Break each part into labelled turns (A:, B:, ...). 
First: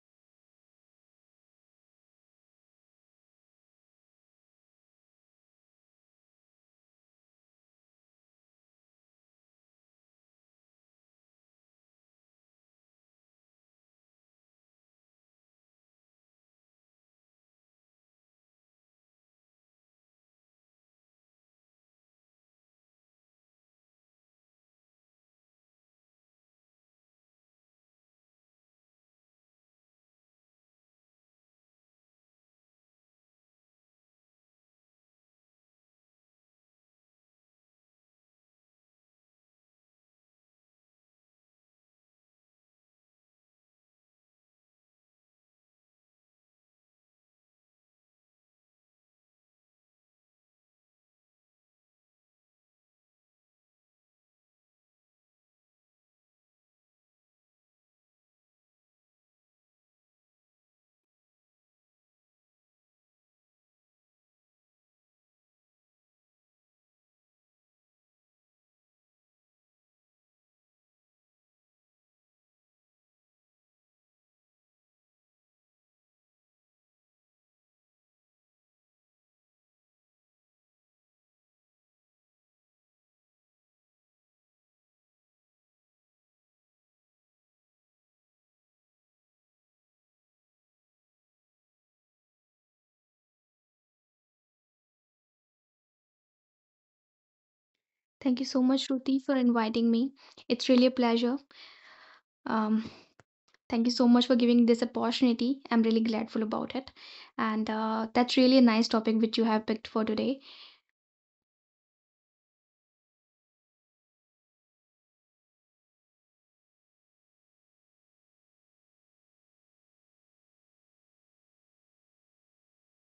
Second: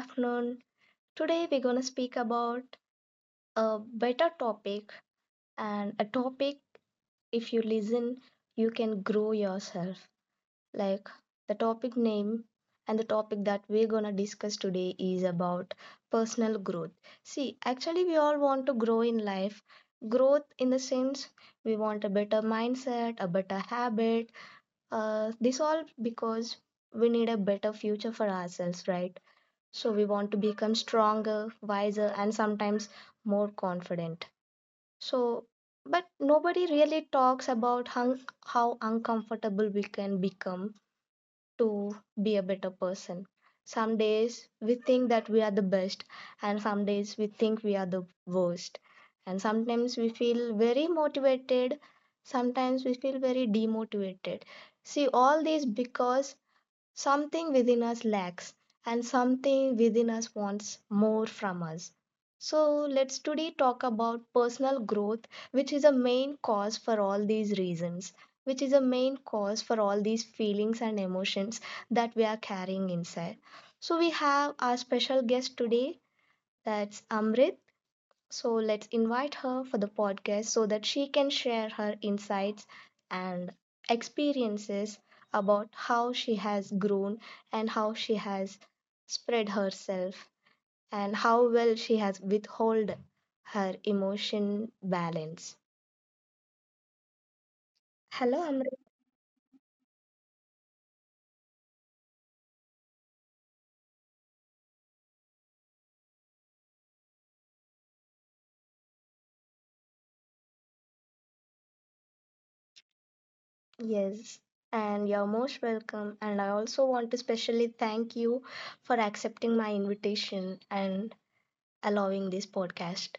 A: afternoon. Today we're going to speak about a better topic and a topic if you listen you can grow yourself. Like the topic name and the topic that we're going to discuss today is about personal growth. See, actually we all want to grow in life. Growth in the sense we want a better mindset, a better habit. This all because we need a better future for ourselves, right? So we want to become stronger, wiser, and sometimes more confident. So, but nobody really talks about how uncomfortable we can become to be a better person. Some days we think that we are the best, and some days we think we are the worst. And sometimes we feel very motivated, sometimes we feel very demotivated. See, all these because something within us lacks, and something within us wants more from us. So, let's today talk about personal growth, which is a main cause for all these reasons, which is a main cause for all these feelings and emotions that we are carrying inside. So, we have our special guest today, that's Amrit. So let's invite her for the podcast so that she can share her insights and experiences about how she has grown and how she has spread herself and how well she has withhold her emotion balance.
B: Thank
A: Hello,
B: you so
A: Amrit.
B: much, Shruti, for inviting me. It's really a pleasure. Um, thank you so much for giving this opportunity. I'm really grateful about it. And that's really a nice topic which you have picked for today.
A: Yes, and you're most welcome. And I also want to specially thank you for accepting my invitation and allowing this podcast.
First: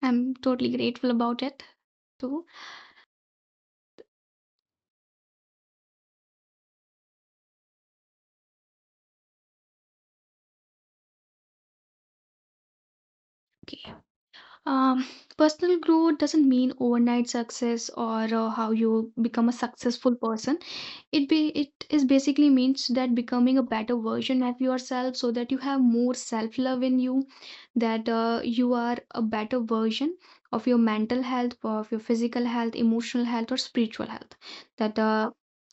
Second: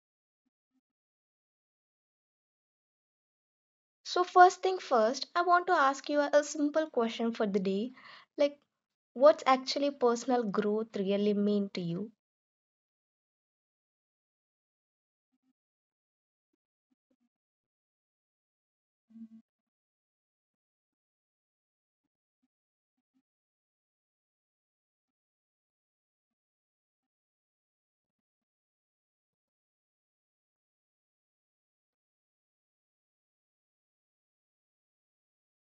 B: I'm totally grateful about it too.
A: So, first thing first, I want to ask you a simple question for the day. Like, what's actually personal growth really mean to you?
B: Okay. Um, personal growth doesn't mean overnight success or how you become a successful person. It be it is basically means that becoming a better version of yourself so that you have more self love in you that you are a better version of your mental health, of your physical health, emotional health, or spiritual health, that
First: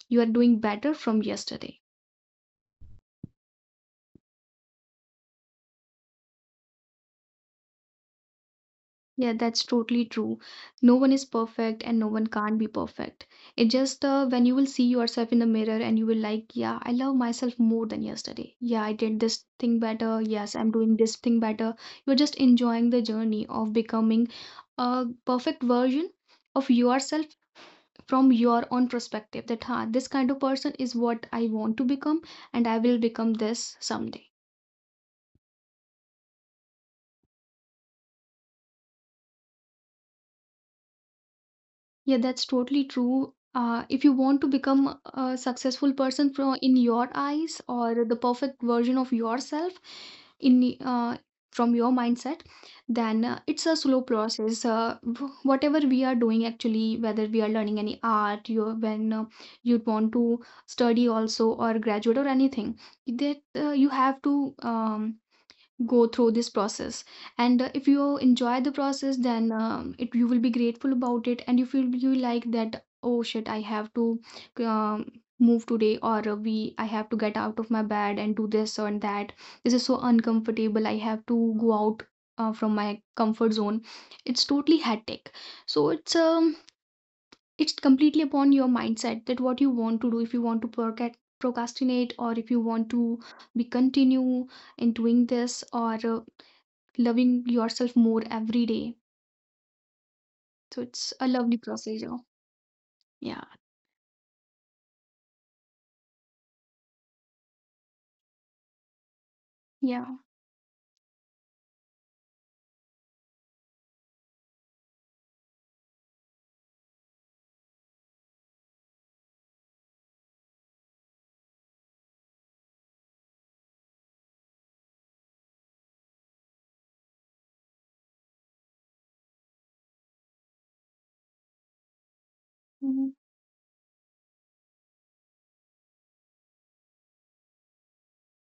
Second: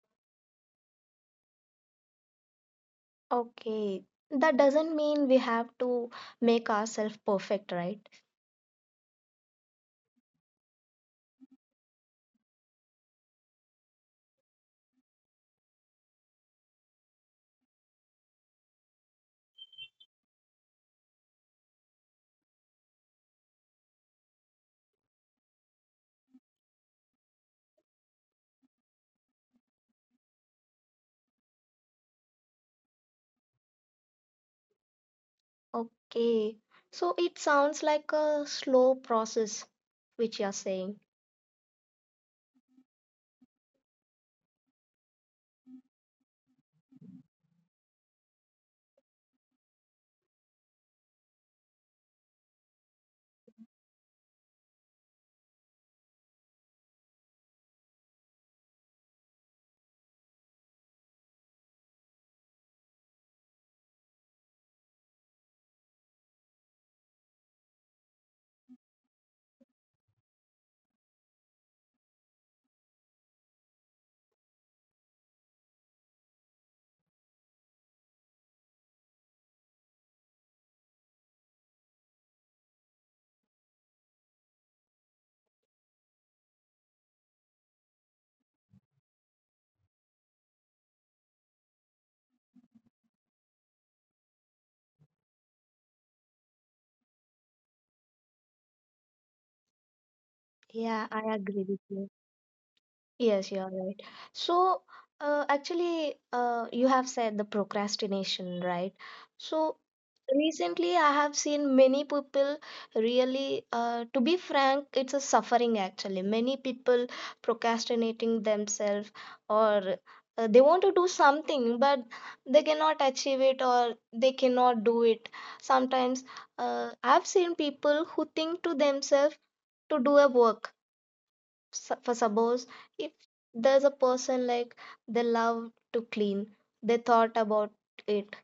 B: you are doing better from yesterday.
A: Okay, that doesn't mean we have to make ourselves perfect, right?
B: Yeah, that's totally true. No one is perfect and no one can not be perfect. It just when you will see yourself in the mirror and you will like, yeah, I love myself more than yesterday. Yeah, I did this thing better. Yes, I'm doing this thing better. You're just enjoying the journey of becoming a perfect version of yourself from your own perspective that huh, this kind of person is what I want to become and I will become this someday.
A: Okay, so it sounds like a slow process, which you're saying.
B: Yeah, that's totally true. If you want to become a successful person from in your eyes or the perfect version of yourself in from your mindset, then it's a slow process. Whatever we are doing actually, whether we are learning any art, you when you want to study also or graduate or anything, that you have to um, go through this process, and if you enjoy the process then it you will be grateful about it and you feel you like that, oh shit, I have to um, move today, or we I have to get out of my bed and do this or that. This is so uncomfortable, I have to go out from my comfort zone. It's totally hectic. So it's completely upon your mindset that what you want to do, if you want to procrastinate, or if you want to be continue in doing this, or loving yourself more every day. So
A: Yeah,
B: it's a
A: I
B: lovely
A: agree with you.
B: procedure. Yeah.
A: Yes, you are right. So, actually, you have said the procrastination, right? So,
B: Yeah.
A: recently I have seen many people really, to be frank, it's a suffering actually. Many people procrastinating themselves, or they want to do something, but they cannot achieve it or they cannot do it. Sometimes, I've seen people who think to themselves, to do a work for suppose
B: Mhm.
A: if there's a person like they love to clean, they thought about it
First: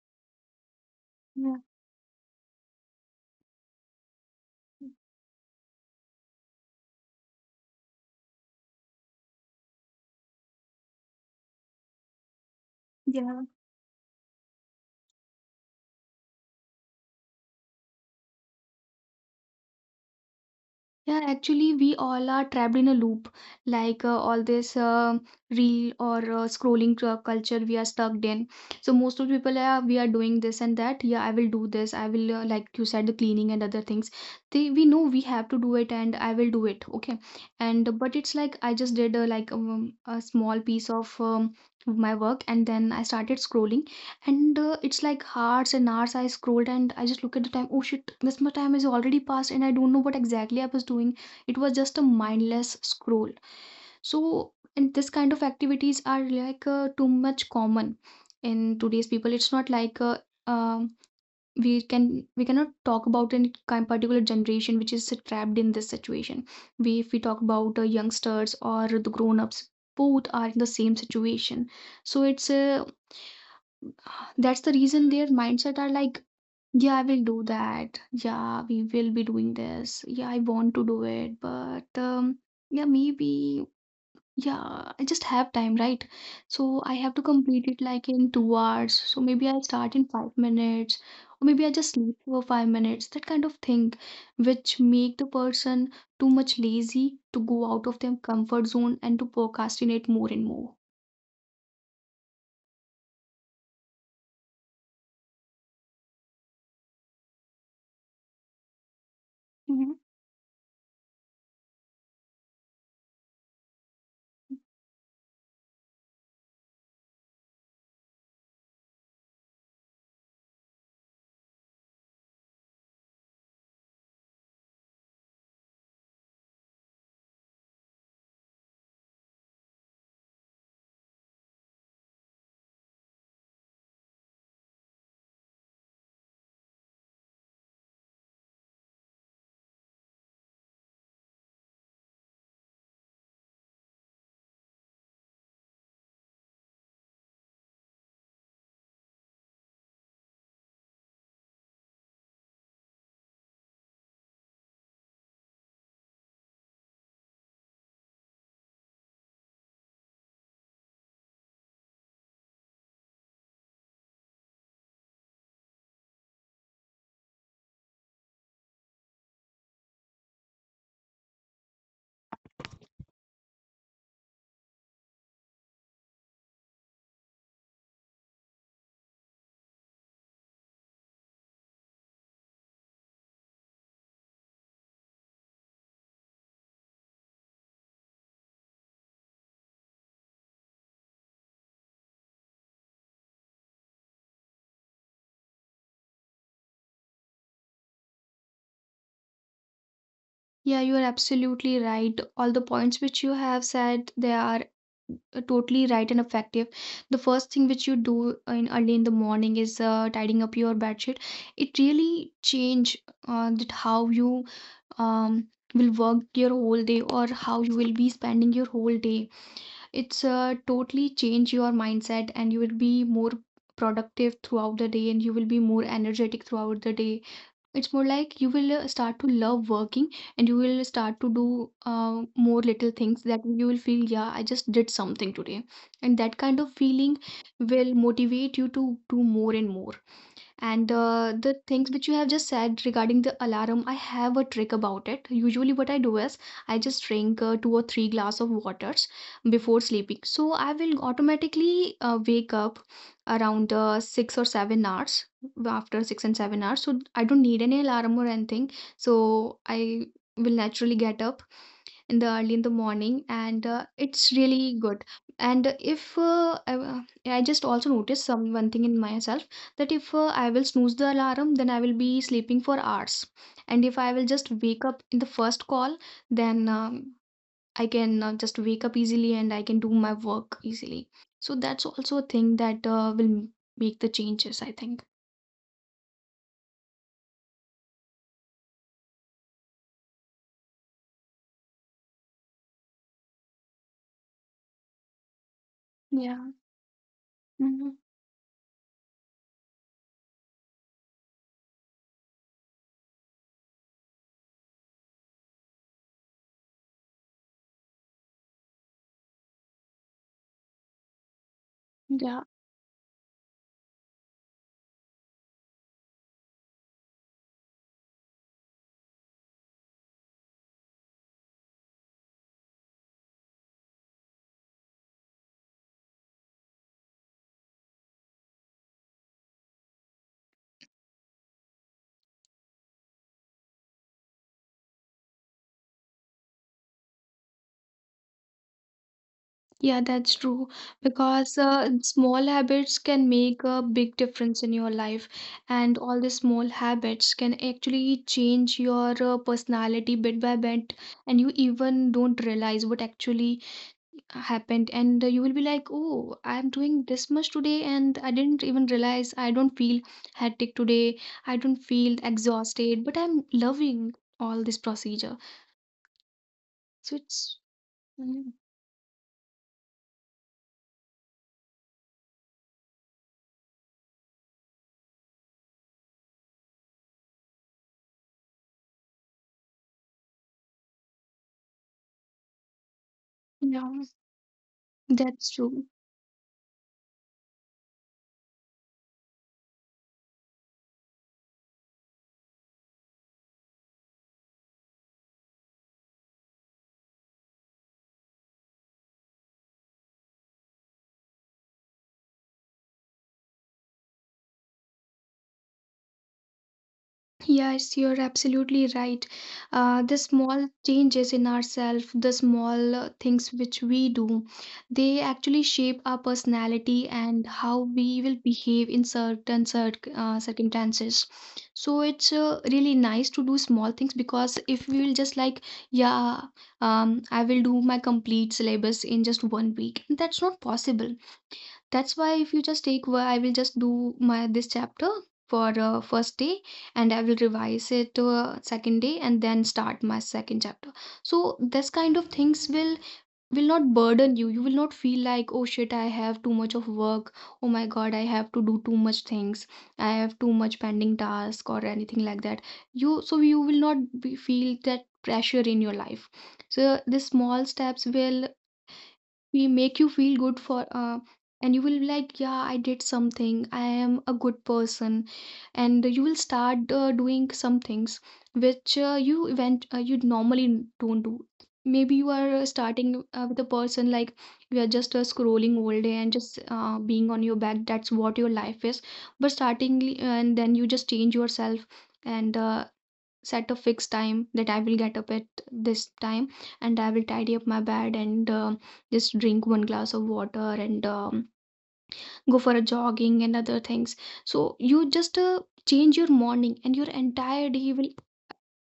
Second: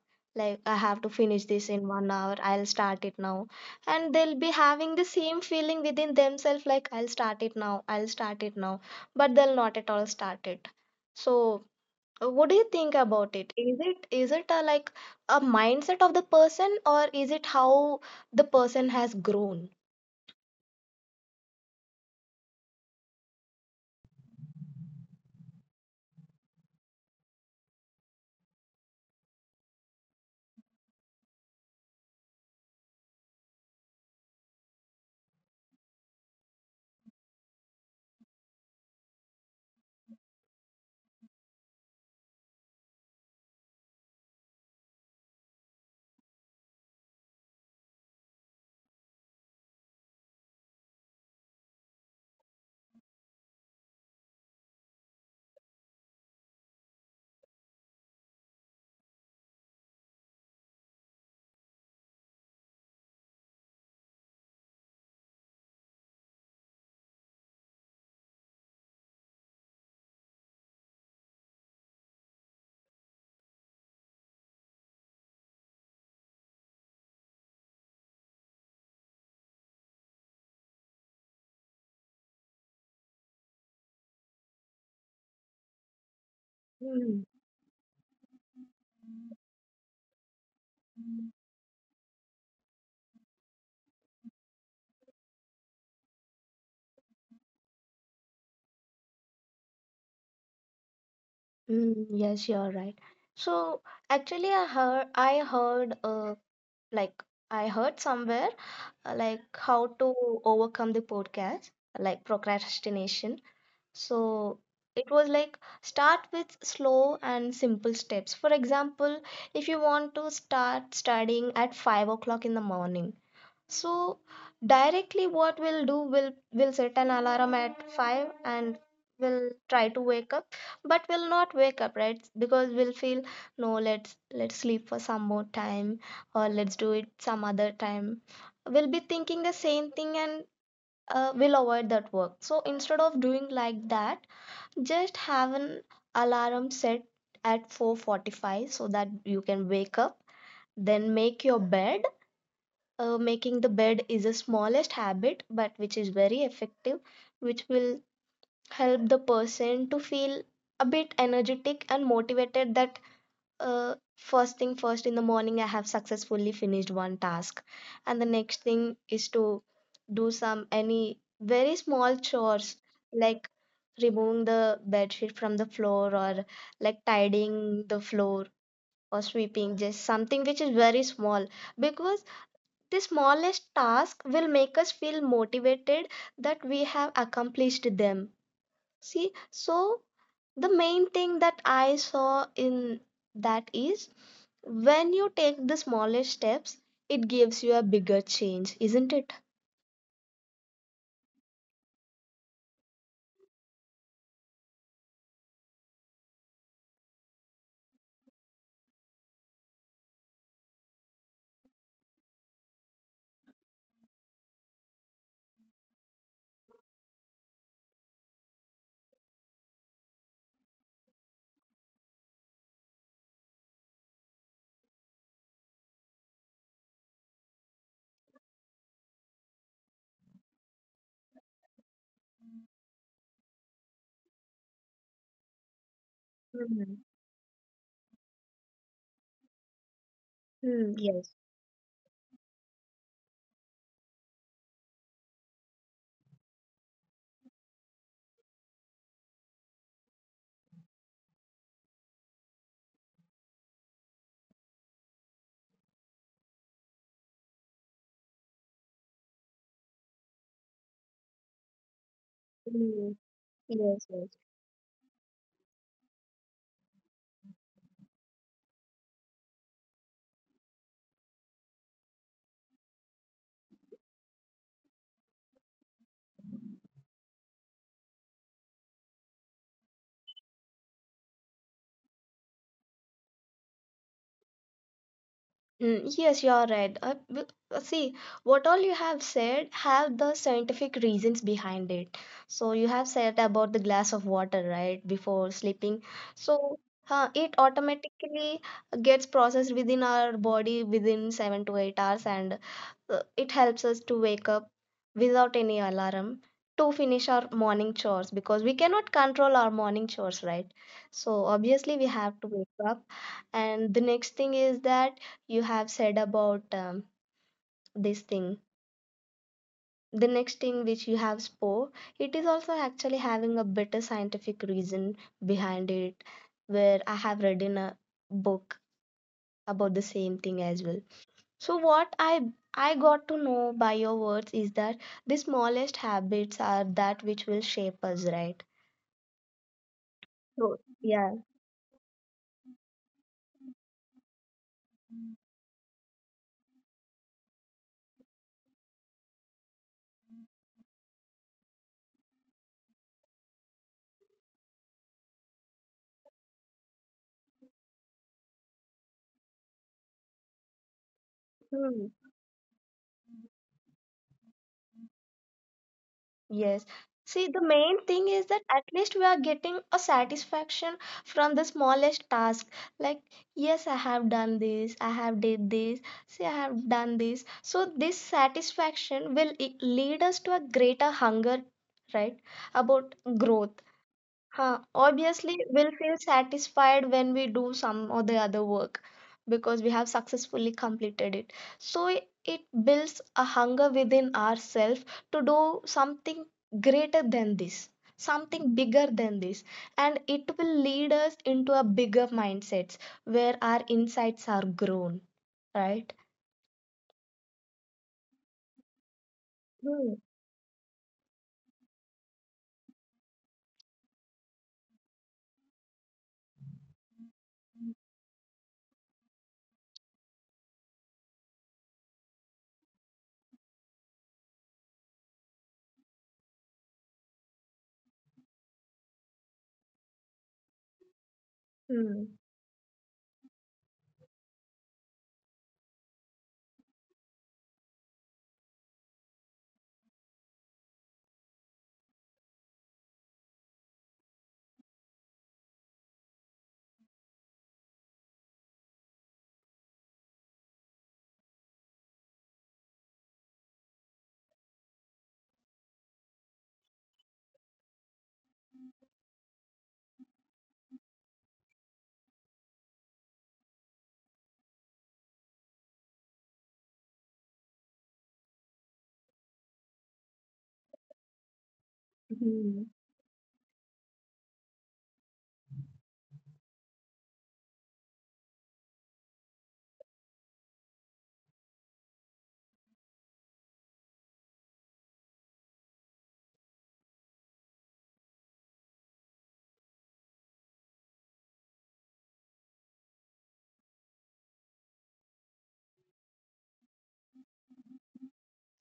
A: like, I have to finish
B: Yeah.
A: this in 1 hour, I'll start it now. And they'll be having the same feeling within themselves like, I'll start it now, I'll start it now, but they'll not at all start it. So what do you think about
B: Yeah.
A: it? Is it a like a mindset of the person or is it how the person has grown?
B: Yeah, actually, we all are trapped in a loop. Like all this reel or scrolling culture we are stuck in. So most of the people are, we are doing this and that. Yeah, I will do this. I will like you said, the cleaning and other things. They we know we have to do it, and I will do it. Okay. And but it's like I just did a small piece of my work, and then I started scrolling. And, it's like hours and hours I scrolled, and I just look at the time, "Oh shit, this much time is already passed and I don't know what exactly I was doing." It was just a mindless scroll. So, and this kind of activities are like, too much common in today's people. It's not like, um, we can we cannot talk about any kind particular generation which is trapped in this situation. We if we talk about, youngsters or the grown-ups, both are in the same situation. So it's a That's the reason their mindset are like, yeah, I will do that. Yeah, we will be doing this. Yeah, I want to do it. But yeah, maybe, yeah, I just have time, right? So I have
A: Hmm.
B: to complete it like in 2 hours. So maybe I'll start in 5 minutes, or maybe I just sleep for 5 minutes, that kind of thing, which make the person too much lazy to go out of their comfort zone and to procrastinate more and more.
A: Mm, yes, you're right. So actually, like I heard somewhere like how
B: Mm-hmm.
A: to overcome the podcast, like procrastination. So it was like, start with slow and simple steps. For example, if you want to start studying at 5 o'clock in the morning, so directly what we'll do will, we'll set an alarm at 5 and we'll try to wake up, but we'll not wake up, right? Because we'll feel, no, let's let's sleep for some more time, or let's do it some other time. We'll be thinking the same thing, and we'll avoid that work. So instead of doing like that, just have an alarm set at 4:45 so that you can wake up, then make your bed. Making the bed is the smallest habit, but which is very effective, which will help the person to feel a bit energetic and motivated that, first thing first in the morning, I have successfully finished one task. And the next thing is to do some any very small chores, like removing the bed sheet from the floor, or like tidying the floor, or sweeping, just something which is very small, because the smallest task will make us feel motivated that we have accomplished them. See, so the main thing that I saw in that is, when you take the smallest steps, it gives you a bigger change, isn't it?
B: Yeah, you are absolutely right. All the points which you have said, they are totally right and effective. The first thing which you do in early in the morning is tidying up your bed sheet. It really change that how you um will work your whole day or how you will be spending your whole day. It's totally change your mindset, and you will be more productive throughout the day, and you will be more energetic throughout the day. It's more like you will start to love working, and you will start to do more little things that you will feel, yeah, I just did something today. And that kind of
A: Mm-hmm.
B: feeling will motivate you to do more and more. And
A: Mm, yes.
B: the things which you have just said regarding the alarm, I have a trick about it. Usually, what I do is I just drink two or three glass of waters before sleeping. So I will automatically wake up around 6 or 7 hours, after 6 and 7 hours. So I don't need any alarm or anything. So I will naturally get up in the early in the
A: Mm,
B: morning, and
A: yes. Yes.
B: it's really good. And if I just also noticed some one thing in myself, that if I will snooze the alarm, then I will be sleeping for hours, and if I will just wake up in the first call, then I can just wake up easily and I can do my work easily. So that's also a thing that make the changes, I think.
A: Mm, yes, you are right. See, what all you have said have the scientific reasons behind it. So you have said about the glass of water, right, before sleeping.
B: Yeah.
A: So it
B: Hmm.
A: automatically gets processed within our body within 7 to 8 hours, and it helps us to wake up without any alarm to finish our morning chores, because we cannot control our morning chores, right? So obviously we have
B: Yeah.
A: to wake up, and the next thing is that you have said about this thing, the next thing which you have spoke, it is also actually having a better scientific reason behind it, where I have read in a book about the same thing as well. So what I got to know by your words is that the smallest habits are that which will shape us, right?
B: Yeah, that's true.
A: So, yeah.
B: Because small habits can make a big difference in your life, and all the small habits can actually change your personality bit by bit, and you even don't realize what actually happened. And you will be like, "Oh, I'm doing this much today, and I didn't even realize. I don't feel hectic today. I don't feel exhausted, but I'm loving all this procedure."
A: Yes.
B: So
A: See, the main thing is
B: mm,
A: that at least we are getting a satisfaction from the smallest task. Like, yes, I have done this, I have did this, see, I have done this. So this satisfaction will lead us to a greater hunger, right? About growth.
B: yeah,
A: Huh,
B: that's
A: obviously,
B: true.
A: we'll feel satisfied when we do some or the other work because we have successfully completed it. So i- it builds a hunger within ourselves to do something greater than this, something bigger than this. And it will lead us into a bigger mindsets where our insights are grown, right?
B: Yes, you're absolutely right.
A: Hmm.
B: The small changes in ourselves, the small things which we do, they actually shape our personality and how we will behave in certain circumstances. So it's really nice to do small things, because if we will just like, yeah, I will do my complete syllabus in just 1 week, that's not possible. That's
A: Hmm.
B: why if you just take where I will just do my this chapter for first day, and I will revise it to second day, and then start my second chapter. So this kind of things will not burden you. You will not feel like oh shit, I have too much of work. Oh my god, I have to do too much things. I have too much pending task or anything like that. You so you will not be, feel that pressure in your life. So the small steps will we make you feel good for and you will be like, yeah, I did something, I am a good person, and you will start doing some things which you normally don't do. Maybe you are
A: Hmm.
B: starting with a person like you are just scrolling all day and just being on your back, that's what your life is. But starting, and then you just change yourself, and set a fixed time that I will get up at this time, and I will tidy up my bed, and just drink one glass of water, and go for a jogging and other things. So you just change your morning and your entire day will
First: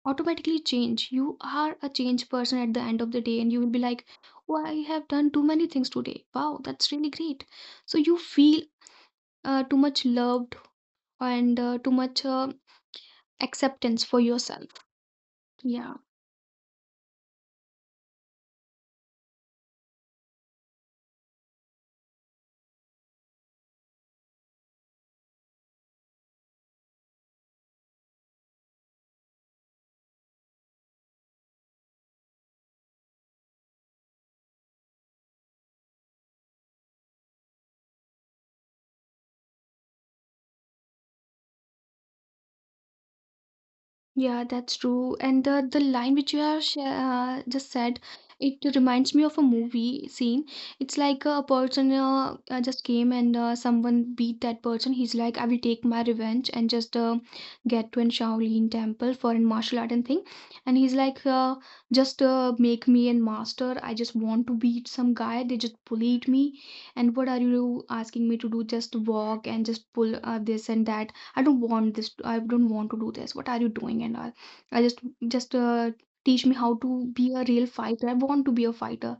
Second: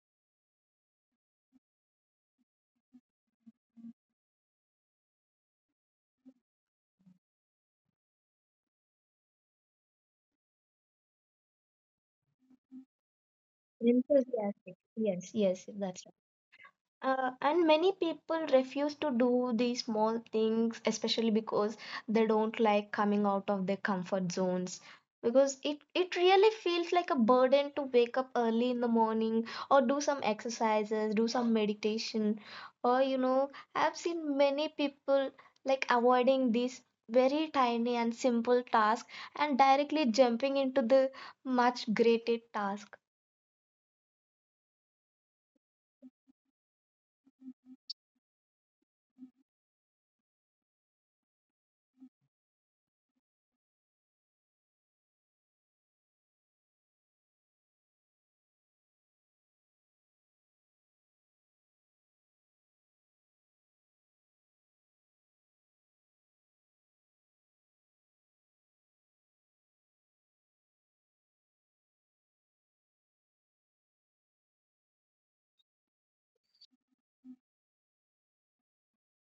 B: automatically change. You are a changed person at the end of the day, and you will be like, oh, I have done too many things today, wow, that's really great. So you feel too much loved, and too much acceptance for yourself.
A: Enthusiastic. Yes, yes,
B: Yeah.
A: that's. And many people refuse to do these small things, especially because they don't like coming out of their comfort zones. Because it really feels like a burden to wake up early in the morning, or do some exercises, do some meditation. Or, you know, I've seen many people like avoiding these very tiny and simple tasks and directly jumping into the much greater task.
B: Yeah, that's true. And the line which you have sh just said, it reminds me of a movie scene. It's like a person just came, and someone beat that person. He's like, I will take my revenge, and just get to an Shaolin temple for a martial art and thing. And he's like, just make me a master. I just want to beat some guy. They just bullied me. And what are you asking me to do? Just walk and just pull this and that. I don't want this, I don't want to do this. What are you doing and all? I just just uh, teach me how to be a real fighter. I want to be a fighter.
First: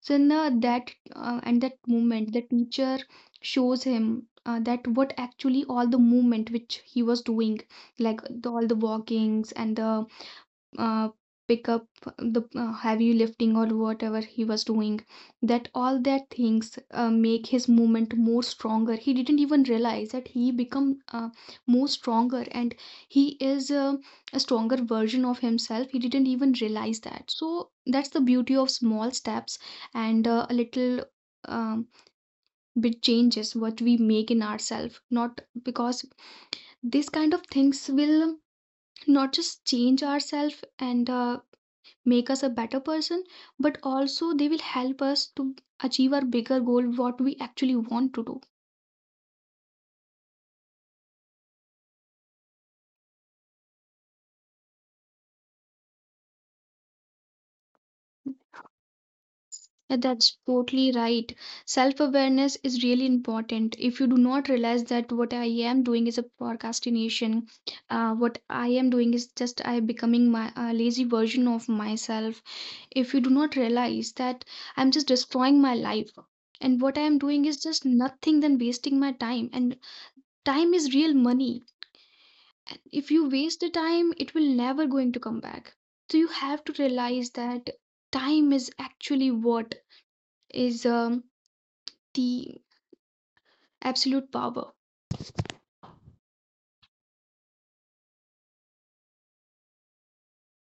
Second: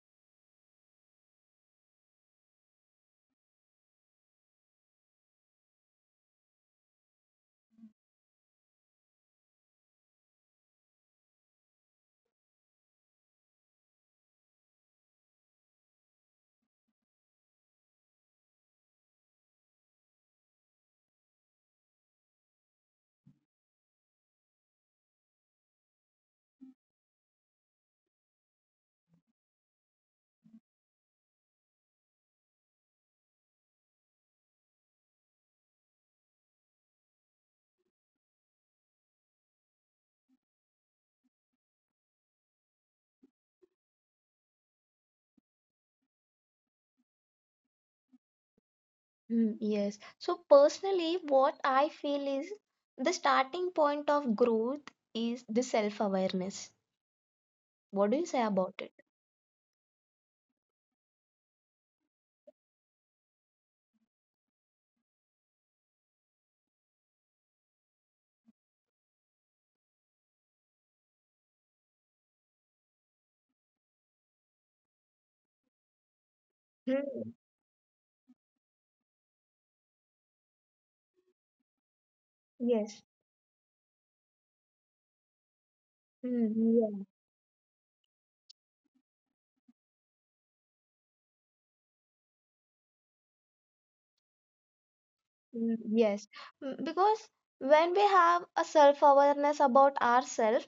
B: So in that moment, the teacher shows him that what actually all the movement which he was doing, like all the walkings and the uh, pick up the heavy lifting or whatever he was doing, that all that things make his movement more stronger. He didn't even realize that he become more stronger, and he is a stronger version of himself. He didn't even realize that. So that's the beauty of small steps, and a little um, bit changes what we make in ourselves. Not because these kind of things will not just change ourselves and make us a better person, but also they will help us to achieve our bigger goal what we actually want to do.
A: Mm, yes. So personally, what I feel is the starting point of growth is the self-awareness. What do you say about it?
B: Yeah, that's totally right. Self awareness is really important. If you do not realize that what I am doing is a procrastination, what I am doing is just I am becoming my a lazy version of myself, if you do not realize that, I'm just destroying my life, and what I am
A: Mm,
B: doing is just nothing than wasting my time. And time is real money.
A: yes.
B: If you waste the time, it will never going to come back. So you
A: Mm,
B: have to
A: yeah.
B: realize that time is actually what is the absolute power.
A: Mm, yes. Mm, because when we have a self-awareness about ourselves,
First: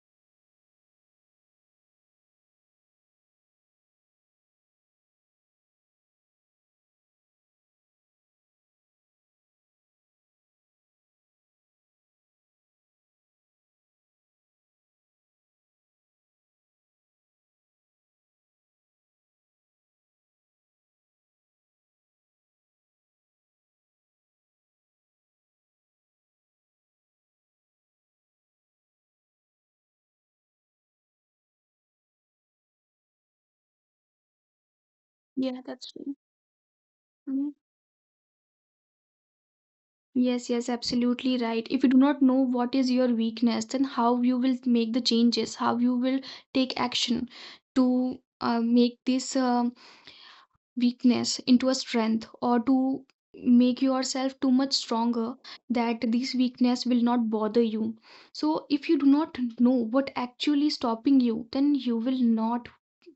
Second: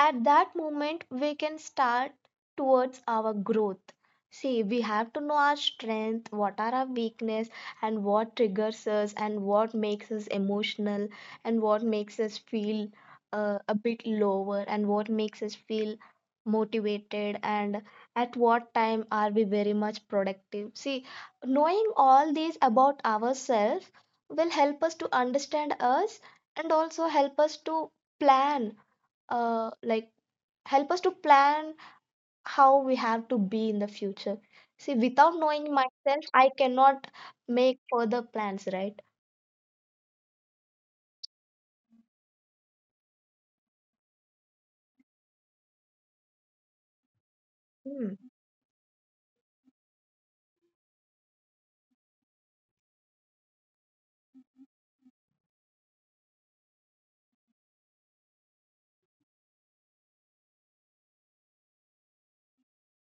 A: at that moment we can start towards our growth. See, we have to know our strength, what are our weakness, and what triggers us, and what makes us emotional, and what makes us feel a bit lower, and what makes us feel motivated, and at what time are we very much productive. See, knowing all these about ourselves will help us to understand us, and also help us to plan, uh, like help us to plan how we have to be in the future. See, without
B: Yeah,
A: knowing
B: that's true.
A: myself, I cannot
B: Mhm.
A: make further plans, right?
B: Yes, yes, absolutely right. If you do not know what is your weakness, then how you will make the changes, how you will take action
A: Hmm.
B: to make this weakness into a strength, or to make yourself too much stronger that this weakness will not bother you. So if you do not know what actually stopping you, then you will not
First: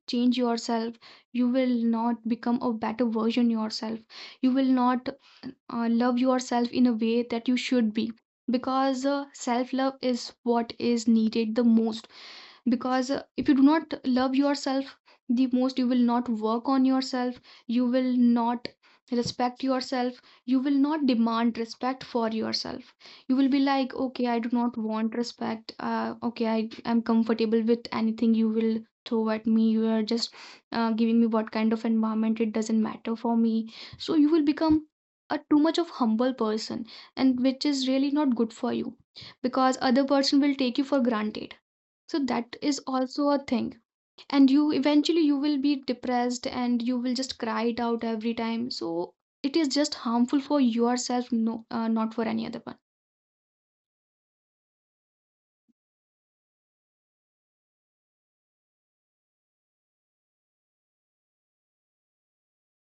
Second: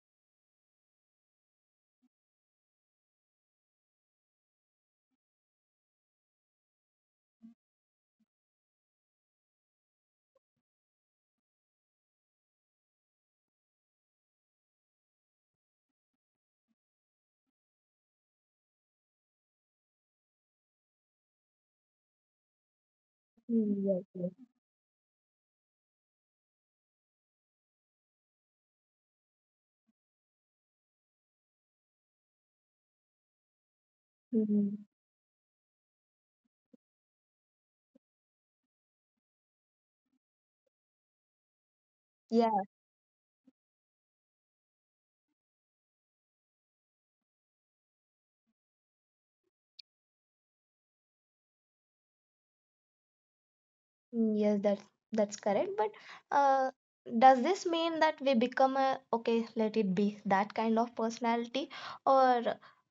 B: change yourself, you will not become a better version yourself, you will not love yourself in a way that you should be. Because self love is what is needed the most. Because if you do not love yourself the most, you will not work on yourself, you will not respect yourself, you will not demand respect for yourself. You will be
A: Mm,
B: like,
A: yes,
B: okay,
A: yes.
B: I do not want respect, okay, I am comfortable with anything you will throw at me. You are just giving me what kind of environment, it doesn't matter for me. So you will become
A: Mhm.
B: a too much of humble person, and which is really not good for you because other person will take you for granted. So that
A: Yeah.
B: is also a thing. And you eventually you will be depressed and you will just cry it out every time. So it is just harmful for yourself, no, not for any other one.
A: Mm, yes, that's correct. But uh, does this mean that we become a, okay, let it be, that kind of personality, or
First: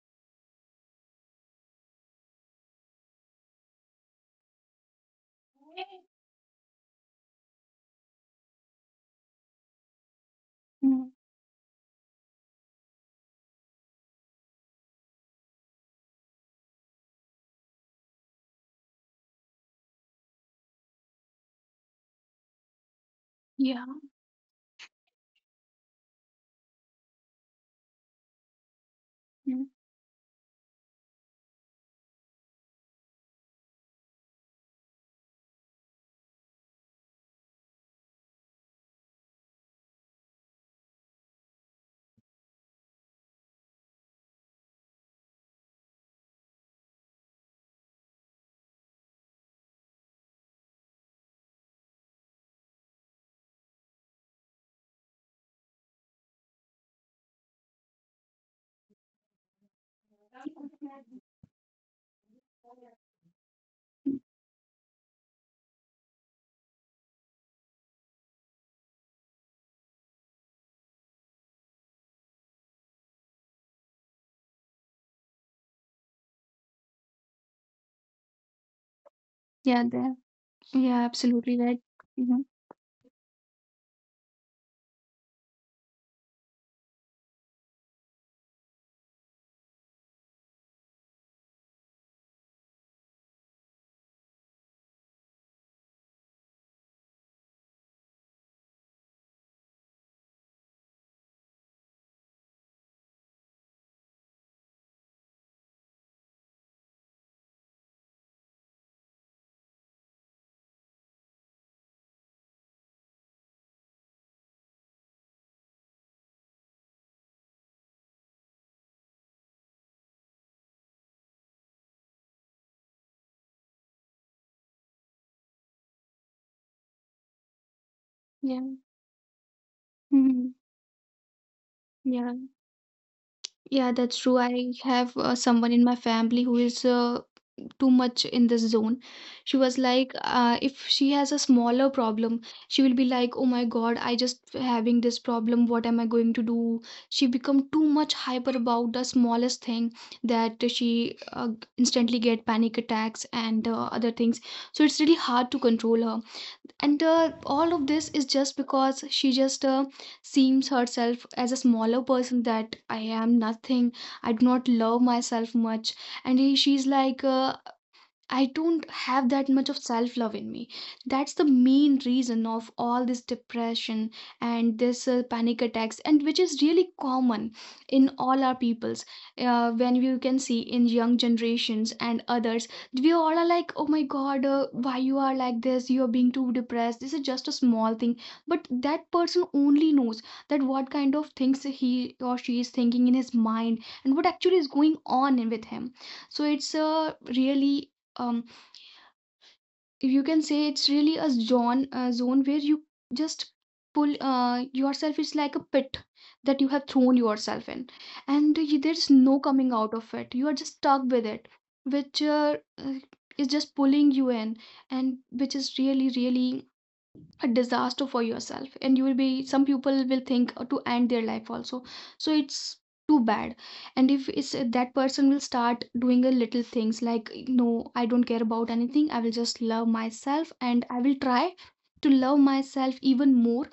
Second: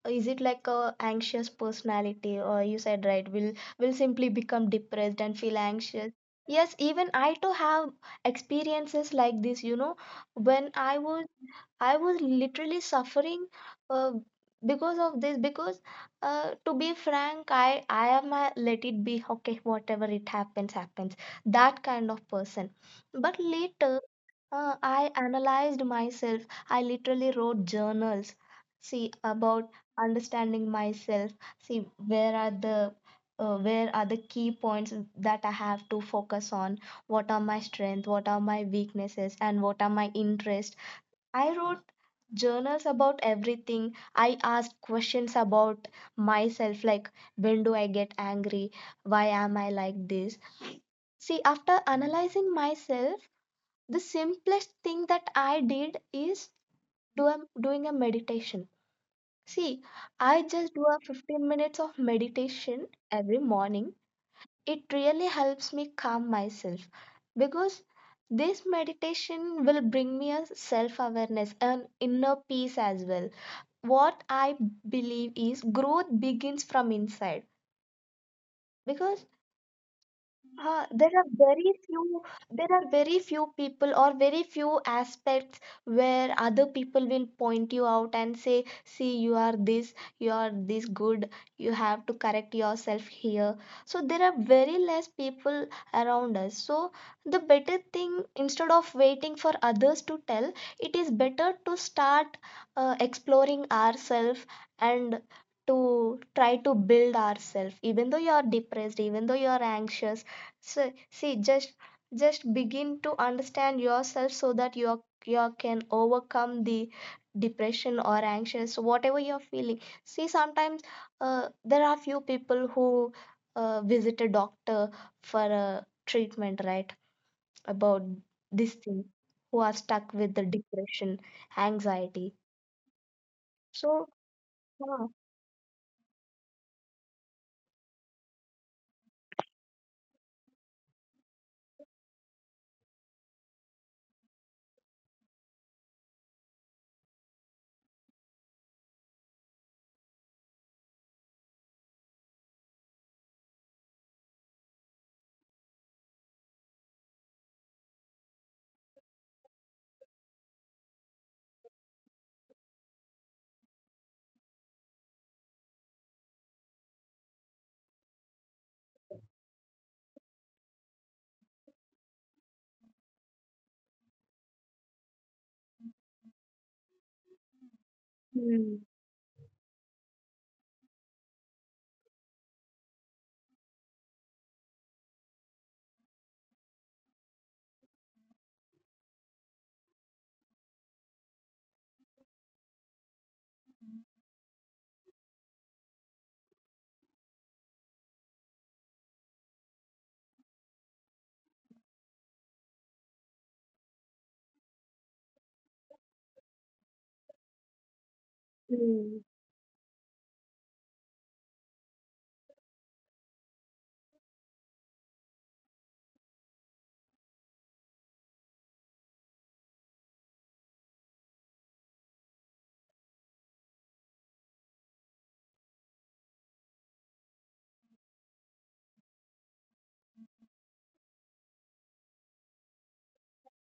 A: is it like a anxious personality? Or you said right, we'll simply become depressed and feel anxious. Yes, even I too have experiences like this. You know, when I
B: Mm,
A: was, I was literally suffering uh, because of this. Because to be frank, I am a let it be okay, whatever it happens happens, that kind of person. But
B: yeah.
A: later, I analyzed myself. I literally wrote journals, see,
B: Mm,
A: about understanding myself, see, where are the key points that I have to focus on? What are my strengths? What are my weaknesses? And what are my interests? I wrote journals about everything. I asked questions about myself, like, when do I get angry? Why am I like this? See, after analyzing myself, the simplest thing that I did is doing a meditation. See, I just do a 15 minutes of meditation every morning. It really helps me calm myself, because this meditation will bring me a self awareness and inner peace as well. What I believe is growth begins from inside, because
B: yeah, there.
A: Uh,
B: Yeah,
A: there are
B: absolutely
A: very
B: right.
A: few
B: Mhm.
A: there are very few people or very few aspects where other people will point you out and say, see, you are this, you are this good, you have to correct yourself here. So there are very less people around us. So the better thing, instead of waiting for others to tell, it is better to start exploring ourselves and to try to build ourselves, even though you are depressed, even though you are anxious. So, see, just begin to understand yourself, so that you can overcome the depression or anxious, whatever you're feeling. See, sometimes there are few people who visit a doctor for a treatment, right? About this
B: Yeah.
A: thing, who are stuck with the
B: Mm,
A: depression,
B: yeah. Yeah,
A: anxiety.
B: yeah,
A: So,
B: that's true. I
A: yeah.
B: have someone in my family who is too much in this zone. She was like, if she has a smaller problem, she will be like, "Oh my god, I just having this problem. What am I going to do?" She become too much hyper about the smallest thing that she instantly get panic attacks and other things. So it's really hard to control her. And all of this is just because she just seems herself as a smaller person, that I am nothing, I do not love myself much. And she's like, I don't have that much of self love in me. That's the main reason of all this depression and this panic attacks, and which is really common in all our
A: Mm,
B: peoples. When you can see in young generations and others, we all are like, "Oh my God, why you are like this? You are being too depressed. This is just a small thing." But that person only knows that what kind of things he or she is thinking in his mind, and what actually is going on in with him. So it's a really um you can say, it's really a zone where you just pull yourself. It's like a pit that you have thrown yourself in, and there's
A: mm,
B: no coming out of it, you are just stuck with it, which is just pulling you in, and which is really really a disaster for yourself. And you will be some people will think to end their life also. So it's too bad. And if it's that person will start doing a little things like, "No, I don't care about anything, I will just love myself, and I will try to love myself even more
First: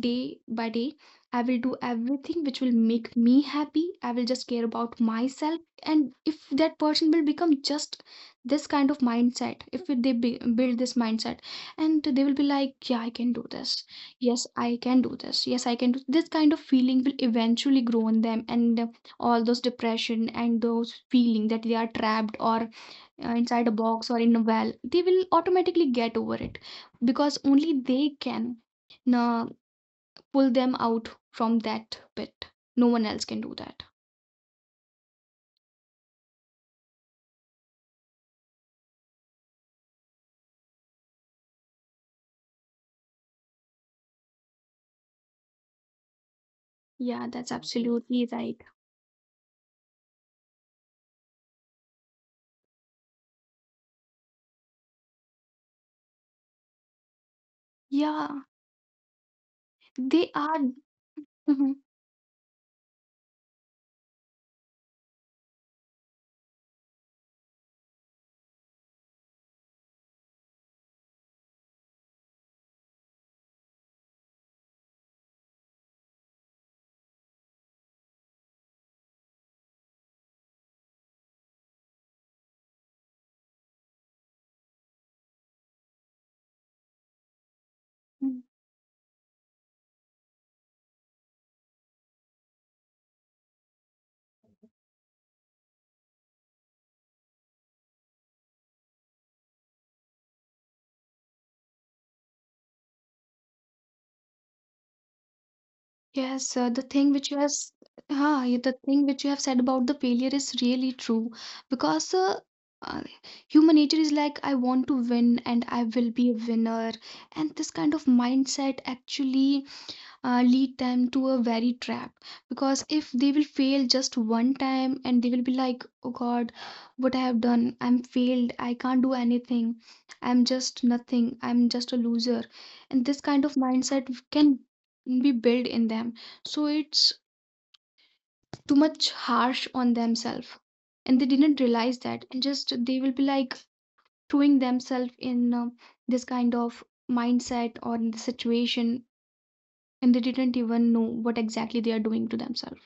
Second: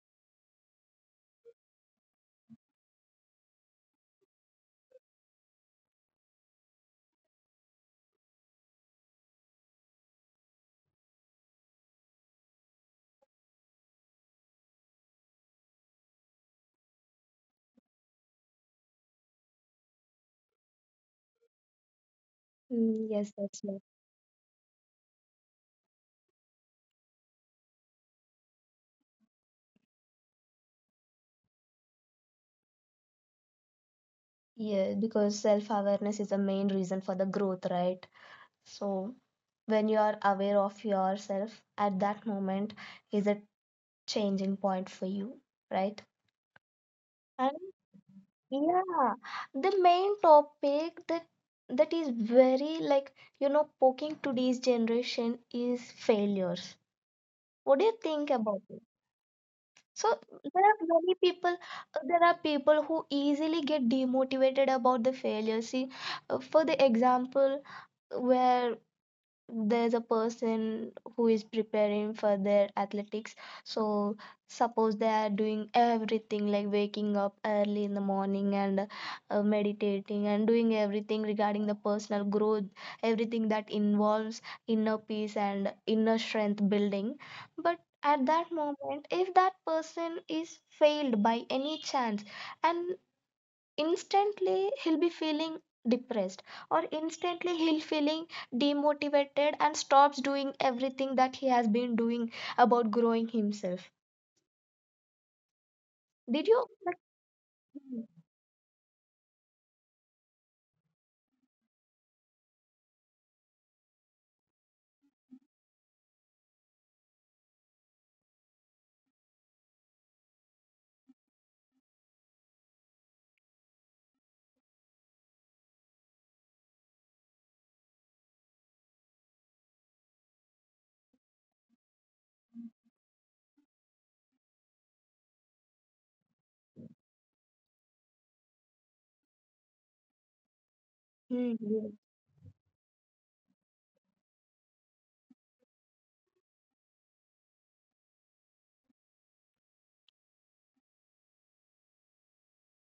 B: day by day. I will do everything which will make me happy. I will just care about myself." And if that person will become just this kind of mindset, if they build this mindset, and they will be like, "Yeah, I can do this, yes I can do this, yes I can do this" kind of feeling will eventually grow in them. And all those depression and those feeling that they are trapped or
A: yes, that's
B: inside a
A: right.
B: box or in a well, they will automatically get over it, because only they can uh, pull them out from that pit. No one else can do that.
A: Yeah, because self-awareness is the main reason for the growth, right? So, when you are aware of yourself at that moment, is a changing point for you, right?
B: Yeah,
A: And
B: that's absolutely right.
A: yeah, the main topic that is very like poking today's generation is failures. What do you think
B: Yeah,
A: about it? So
B: they
A: there are
B: are.
A: many people,
B: Mhm,
A: there are people who easily get demotivated about the failure. See, for the example, where there's a person who is preparing for their athletics, so suppose they are doing everything like waking up early in the morning and meditating and doing everything regarding the personal growth, everything that involves inner peace and inner strength building. But at
B: mm.
A: that moment, if that person is failed by any chance, and instantly he'll be feeling depressed, or instantly he'll feeling demotivated and stops doing everything that he has been doing about growing himself. did
B: Yes,
A: you
B: the
A: like,
B: thing which you have, s- ah, yeah, the thing which you have said about the failure is really true. Because uh, human nature is like, I want to win and I will be a winner, and this kind of mindset actually lead them to a very trap. Because if they will fail just one time, and they will be like, "Oh god, what I have done? I'm failed, I can't do anything, I'm just nothing, I'm just a loser." And this kind of mindset can be built in them. So it's too much harsh on themselves, and they
A: Hmm,
B: didn't
A: hmm,
B: realize that. And just they will be like throwing themselves in this kind of mindset or in the situation, and they didn't even know what exactly they are doing to themselves.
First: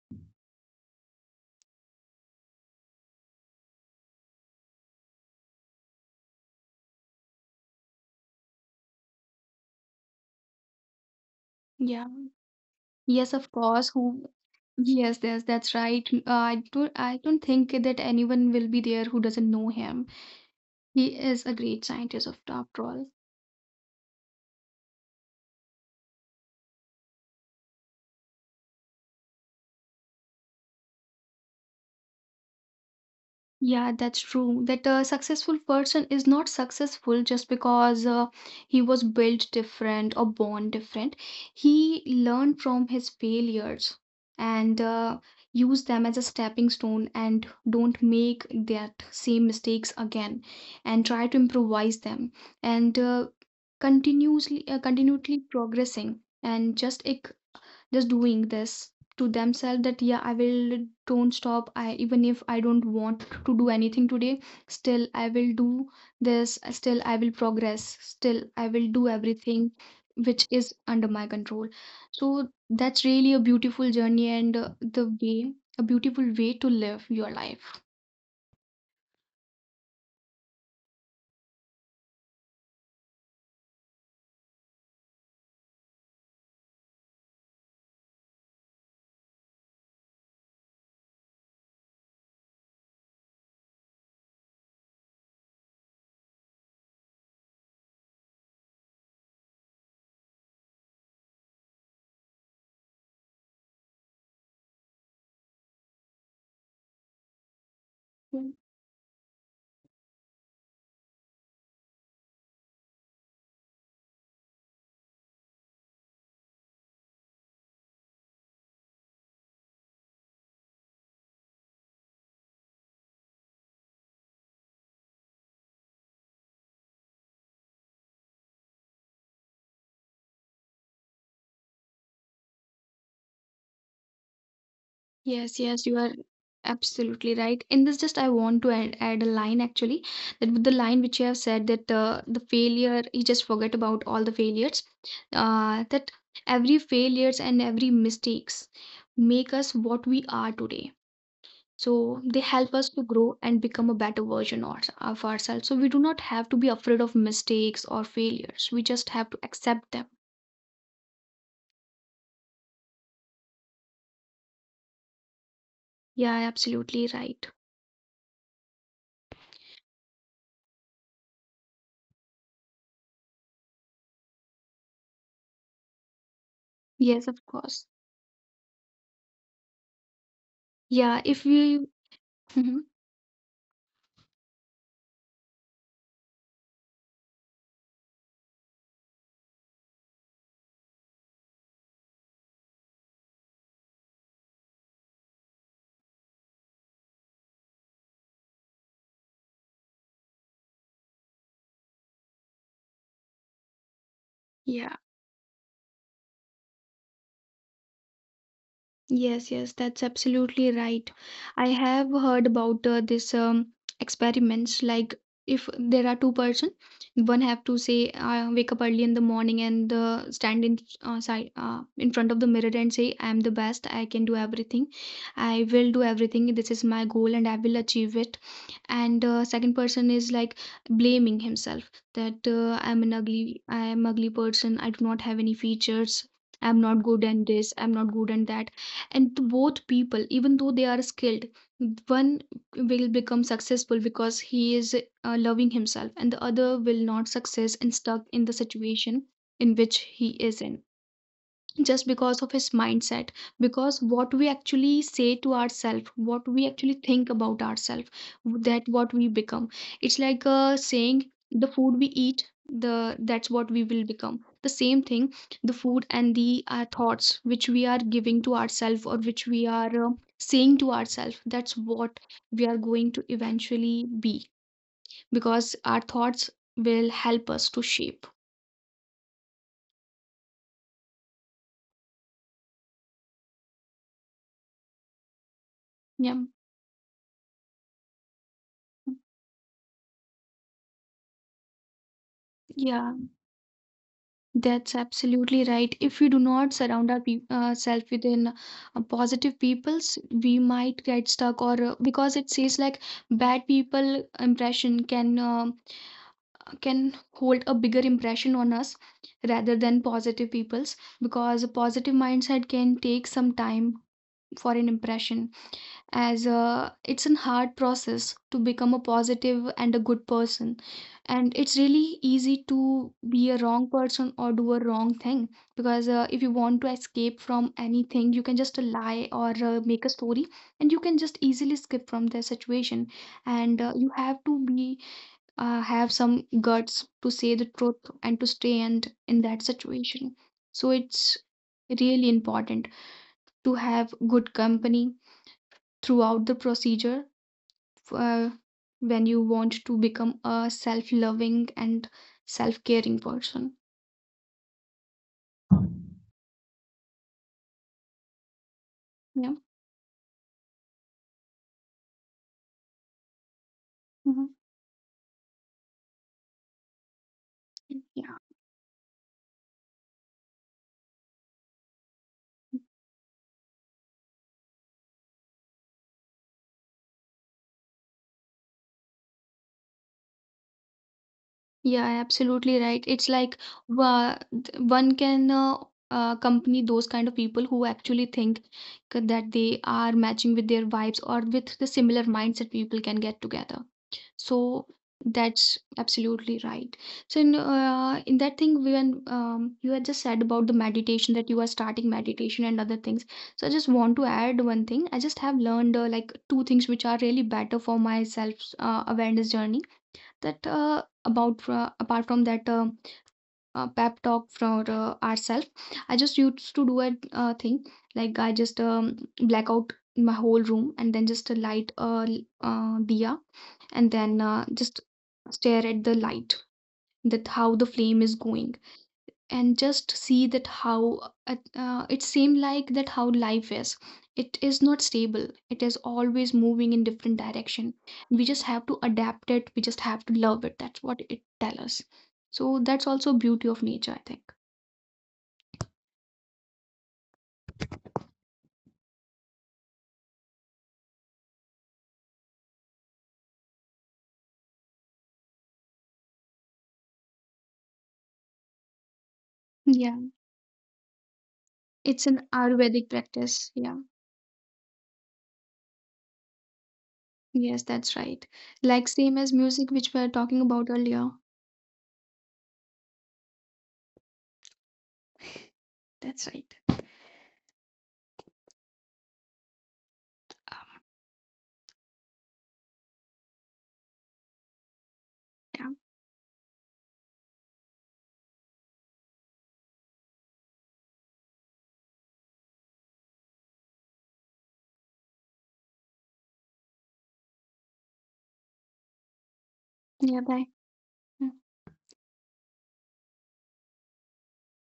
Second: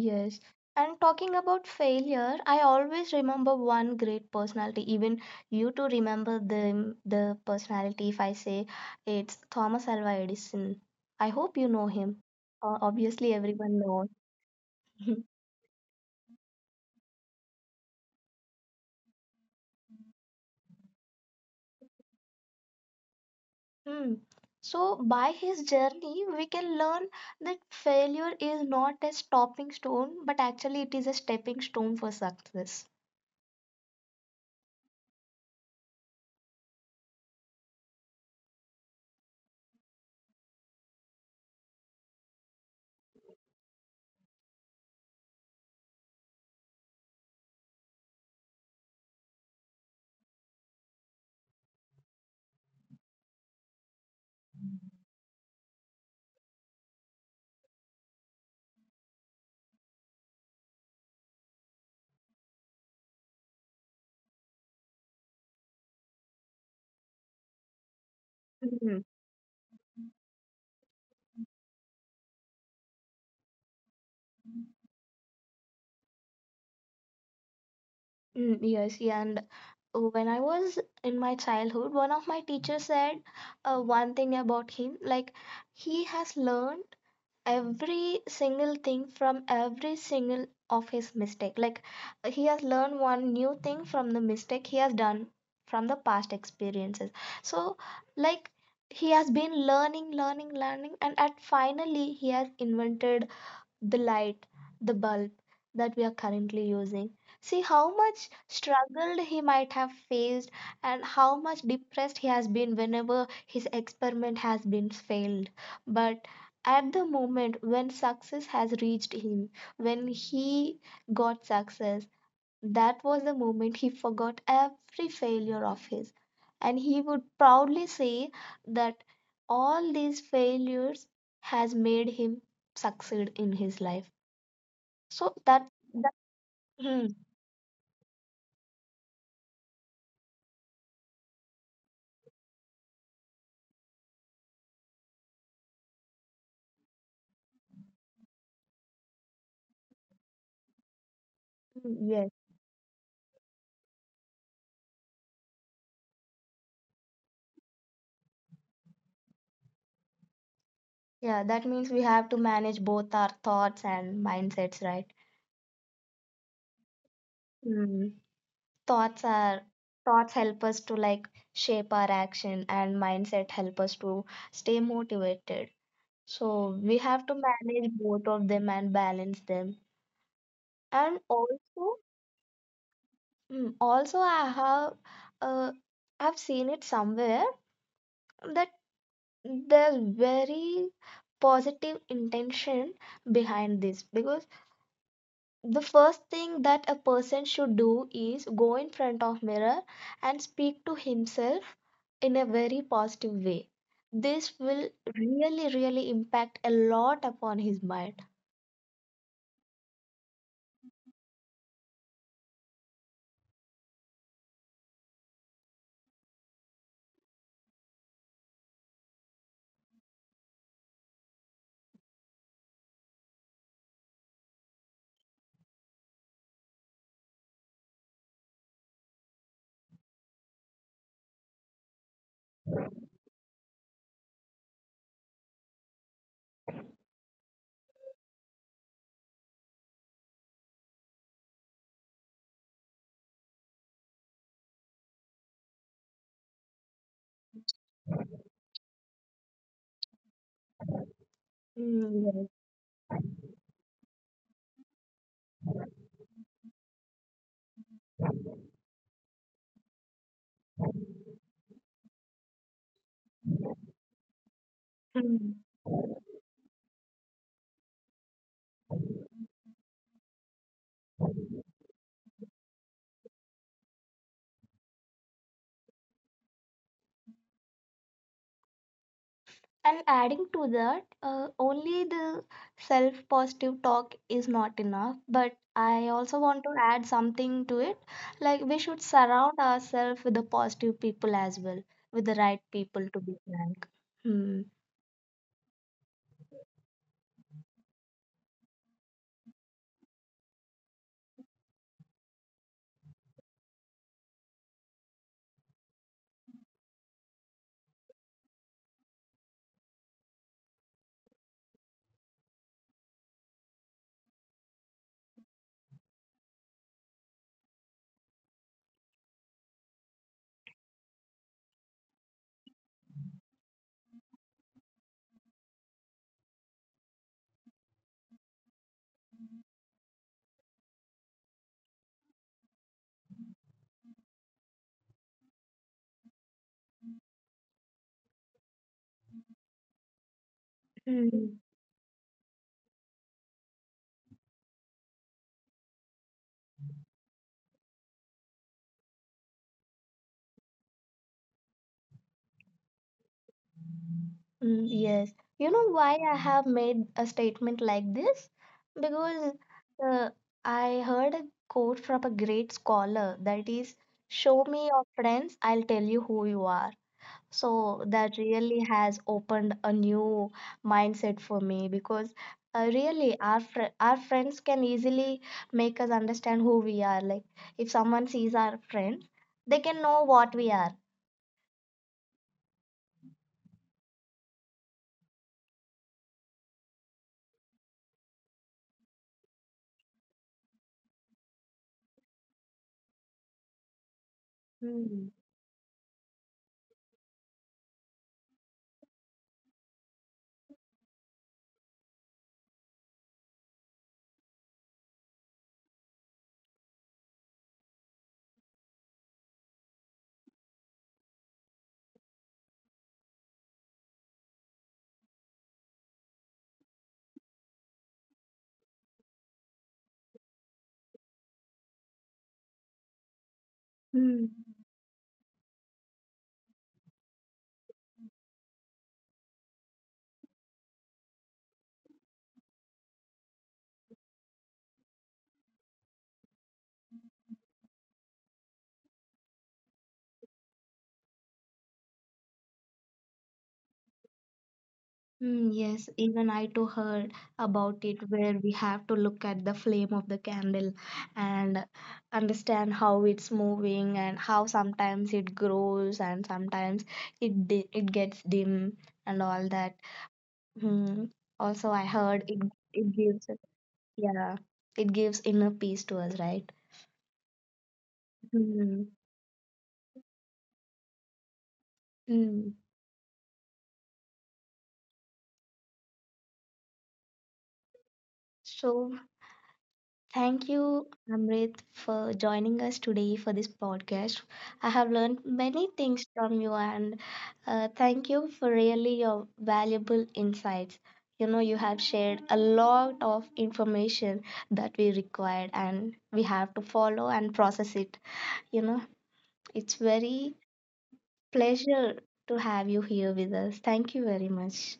A: yes, and talking about failure, I always remember one great personality. Even you two remember the personality if I say, it's Thomas Alva Edison. I hope you know
B: Yeah.
A: him. Obviously
B: Yes, of
A: everyone
B: course.
A: knows.
B: Who? Yes, yes, that's right. I don't. I don't think that anyone will be there who doesn't know him. He is a great scientist, of after all.
A: Hmm. So, by his journey, we can learn that failure is not a stopping stone, but actually, it is a stepping stone for success.
B: Yeah, that's true. That a successful person is not successful just because he was built different or born different. He learned from his failures and use them as a stepping stone, and don't make that same mistakes again, and try to improvise them, and continuously continually progressing, and just doing this to themselves, that yeah, I will don't stop, I even if I don't want to do anything today, still I will do this, still I will progress, still I will
A: Hmm.
B: do everything which is under my control. So that's really a beautiful journey, and the way a beautiful way to live your life.
A: Mm, yes, yeah, and when I was in my childhood, one of my teachers said one thing about him, like he has learned every single thing from every single of his mistake. Like he has learned one new thing from the mistake he has done, from the past experiences. So, like, he has been learning learning, and at finally he has invented the light, the bulb that we are currently using. See how much struggled he might have faced and how much depressed he has been whenever his experiment has been failed. But at the moment when success has reached him, when he got success, that was the moment he forgot every failure of his, and he would proudly say that all these failures has made him succeed in his life. So
B: Yes, yes, you are
A: that hmm,
B: absolutely right. In this, just I want to add a line actually, that with the line which you have said, that the failure, you just forget about all the failures, that every failures and every mistakes make us what we are today. So
A: yes,
B: they help us to grow and become a better version of ourselves. So we do not have to be afraid of mistakes or failures. We just have to accept them.
A: yeah, that means we have to manage both our thoughts and mindsets, right?
B: Yeah, absolutely right.
A: Hmm. Thoughts are thoughts help us to like shape our action, and mindset help us to stay motivated. So we
B: Yes,
A: have to
B: of course.
A: manage both of them and balance them. And
B: Yeah, if we,
A: also,
B: Mhm.
A: also I have uh, I've seen it somewhere that there's very positive intention behind this, because the first thing that a person should do is go in front of mirror and speak to himself in a very positive way. This will
B: Yeah.
A: really, really impact a lot upon his mind.
B: Yes, yes, that's absolutely right. I have heard about this experiments, like if there are two person, one have to say wake up early in the morning and stand in front of the mirror and say, "I am the best. I can do everything. I will do everything. This is my goal and I will achieve it." And second person is like blaming himself, that I am ugly person, I do not have any features, I'm not good at this, I'm not good at that. And to both people, even though they are skilled, one will become successful because he is loving himself, and the other will not success and stuck in the situation in which he is in, just because
A: Mm,
B: of his mindset. Because what we actually say to ourselves, what we actually think about ourselves, that what we become. It's like saying, the food we eat, the that's what we will become, the same
A: yes.
B: thing. The food and the thoughts which we are giving to ourselves, or which we are saying to ourselves, that's what we are going to eventually be. Because our thoughts will help us to shape.
A: And adding to that, only the self positive talk is not enough, but I also
B: Yeah.
A: want to add something to it. Like, we should surround ourselves with the positive people as well, with the right people,
B: Yeah.
A: to be frank. Hmm.
B: That's absolutely right. If we do not surround ourselves within positive peoples, we might get stuck, or because it says like bad people impression can can hold a bigger impression on us rather than positive peoples. Because a positive mindset can take some time for an impression, as it's a hard process to become a positive and a good person. And it's really easy to be a wrong person or do a wrong thing, because if you want to escape from anything you can just lie or make a story, and you can just easily skip from the situation. And you have to be have some guts to say the truth, and to stay and in that situation. So it's
A: Hmm.
B: really important to have good company throughout the procedure, uh, when you want to become a self-loving and self-caring person.
A: Hmm, yes. You know why I have made a statement like this? Because
B: Yeah.
A: uh, I heard a quote from a great scholar, that is,
B: Hmm.
A: show me your friends, I'll tell you who you are. So that
B: Yeah.
A: really has opened a new mindset for me, because really our friends can easily make us understand who we are. Like, if someone sees our friend, they can know what we are.
B: Yeah, absolutely right. It's like one can accompany those kind of people who actually think that they are matching with their vibes, or with the similar mindset people can get together. So
A: Hmm.
B: that's absolutely right. So in that thing, when you had just said about the meditation, that you are starting meditation and other things. So I just want to add one thing. I just have learned like two things which are really better for my self awareness journey. That about apart from that, pep talk for ourselves, I just used to do a thing, like I just black out my whole room and then just light a diya, and
A: Hmm.
B: then just stare at the light, that how the flame is going, and just see that how it seemed like that how life is. It is not stable, it is always moving in different direction. We just have to adapt it, we just have to love it. That's what it tells us. So that's also beauty of nature, I think.
A: Mm, yes, even I too heard about it, where we have to look at the flame of the candle and understand how it's moving, and how sometimes it grows and sometimes it gets dim and all that.
B: Yeah,
A: Hmm. Also, I
B: it's
A: heard
B: an
A: it it
B: Ayurvedic
A: gives,
B: practice. Yeah,
A: yeah, it gives inner peace to us, right?
B: yes, that's right.
A: Hmm.
B: Like same as music, which we were talking about earlier.
A: Hmm.
B: That's right.
A: So thank
B: Um,
A: you, Amrit, for joining us today for this podcast. I have learned many
B: yeah,
A: things from you, and thank you for really your valuable insights. You know, you have shared a lot of information that we required, and we have to follow and process it. You know, it's
B: yeah,
A: very
B: bye. Hmm.
A: pleasure to have you here with us. Thank you very much.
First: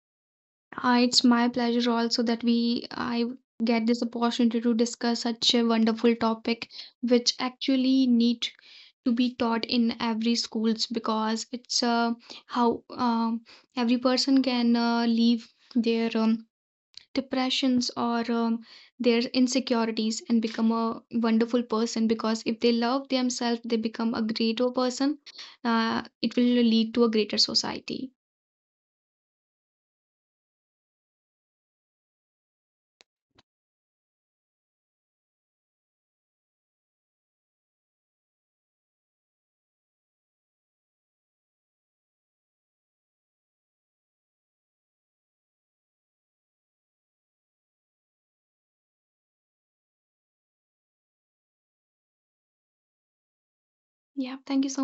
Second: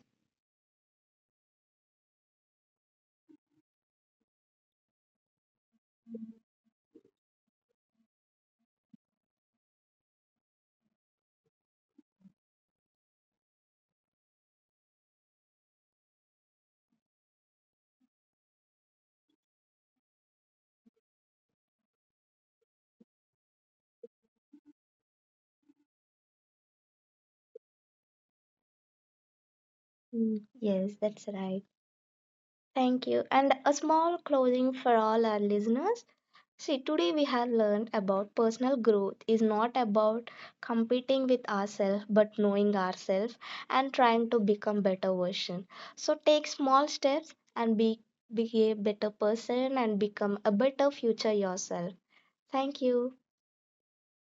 B: It's my pleasure also, that we I get this opportunity to discuss such a wonderful topic, which actually need to be taught in every schools, because it's how every person can leave their depressions or their insecurities and become a wonderful person, because if they love themselves they become a greater person. It will lead to a greater society.
A: Mm. Yes, that's right. Thank you. And a small closing for all our listeners. See, today we have learned about personal growth is not about competing with ourselves, but knowing ourselves and trying to become better version. So take small steps and be a better person and become a better future yourself. Thank you.
B: Yeah, thank you so.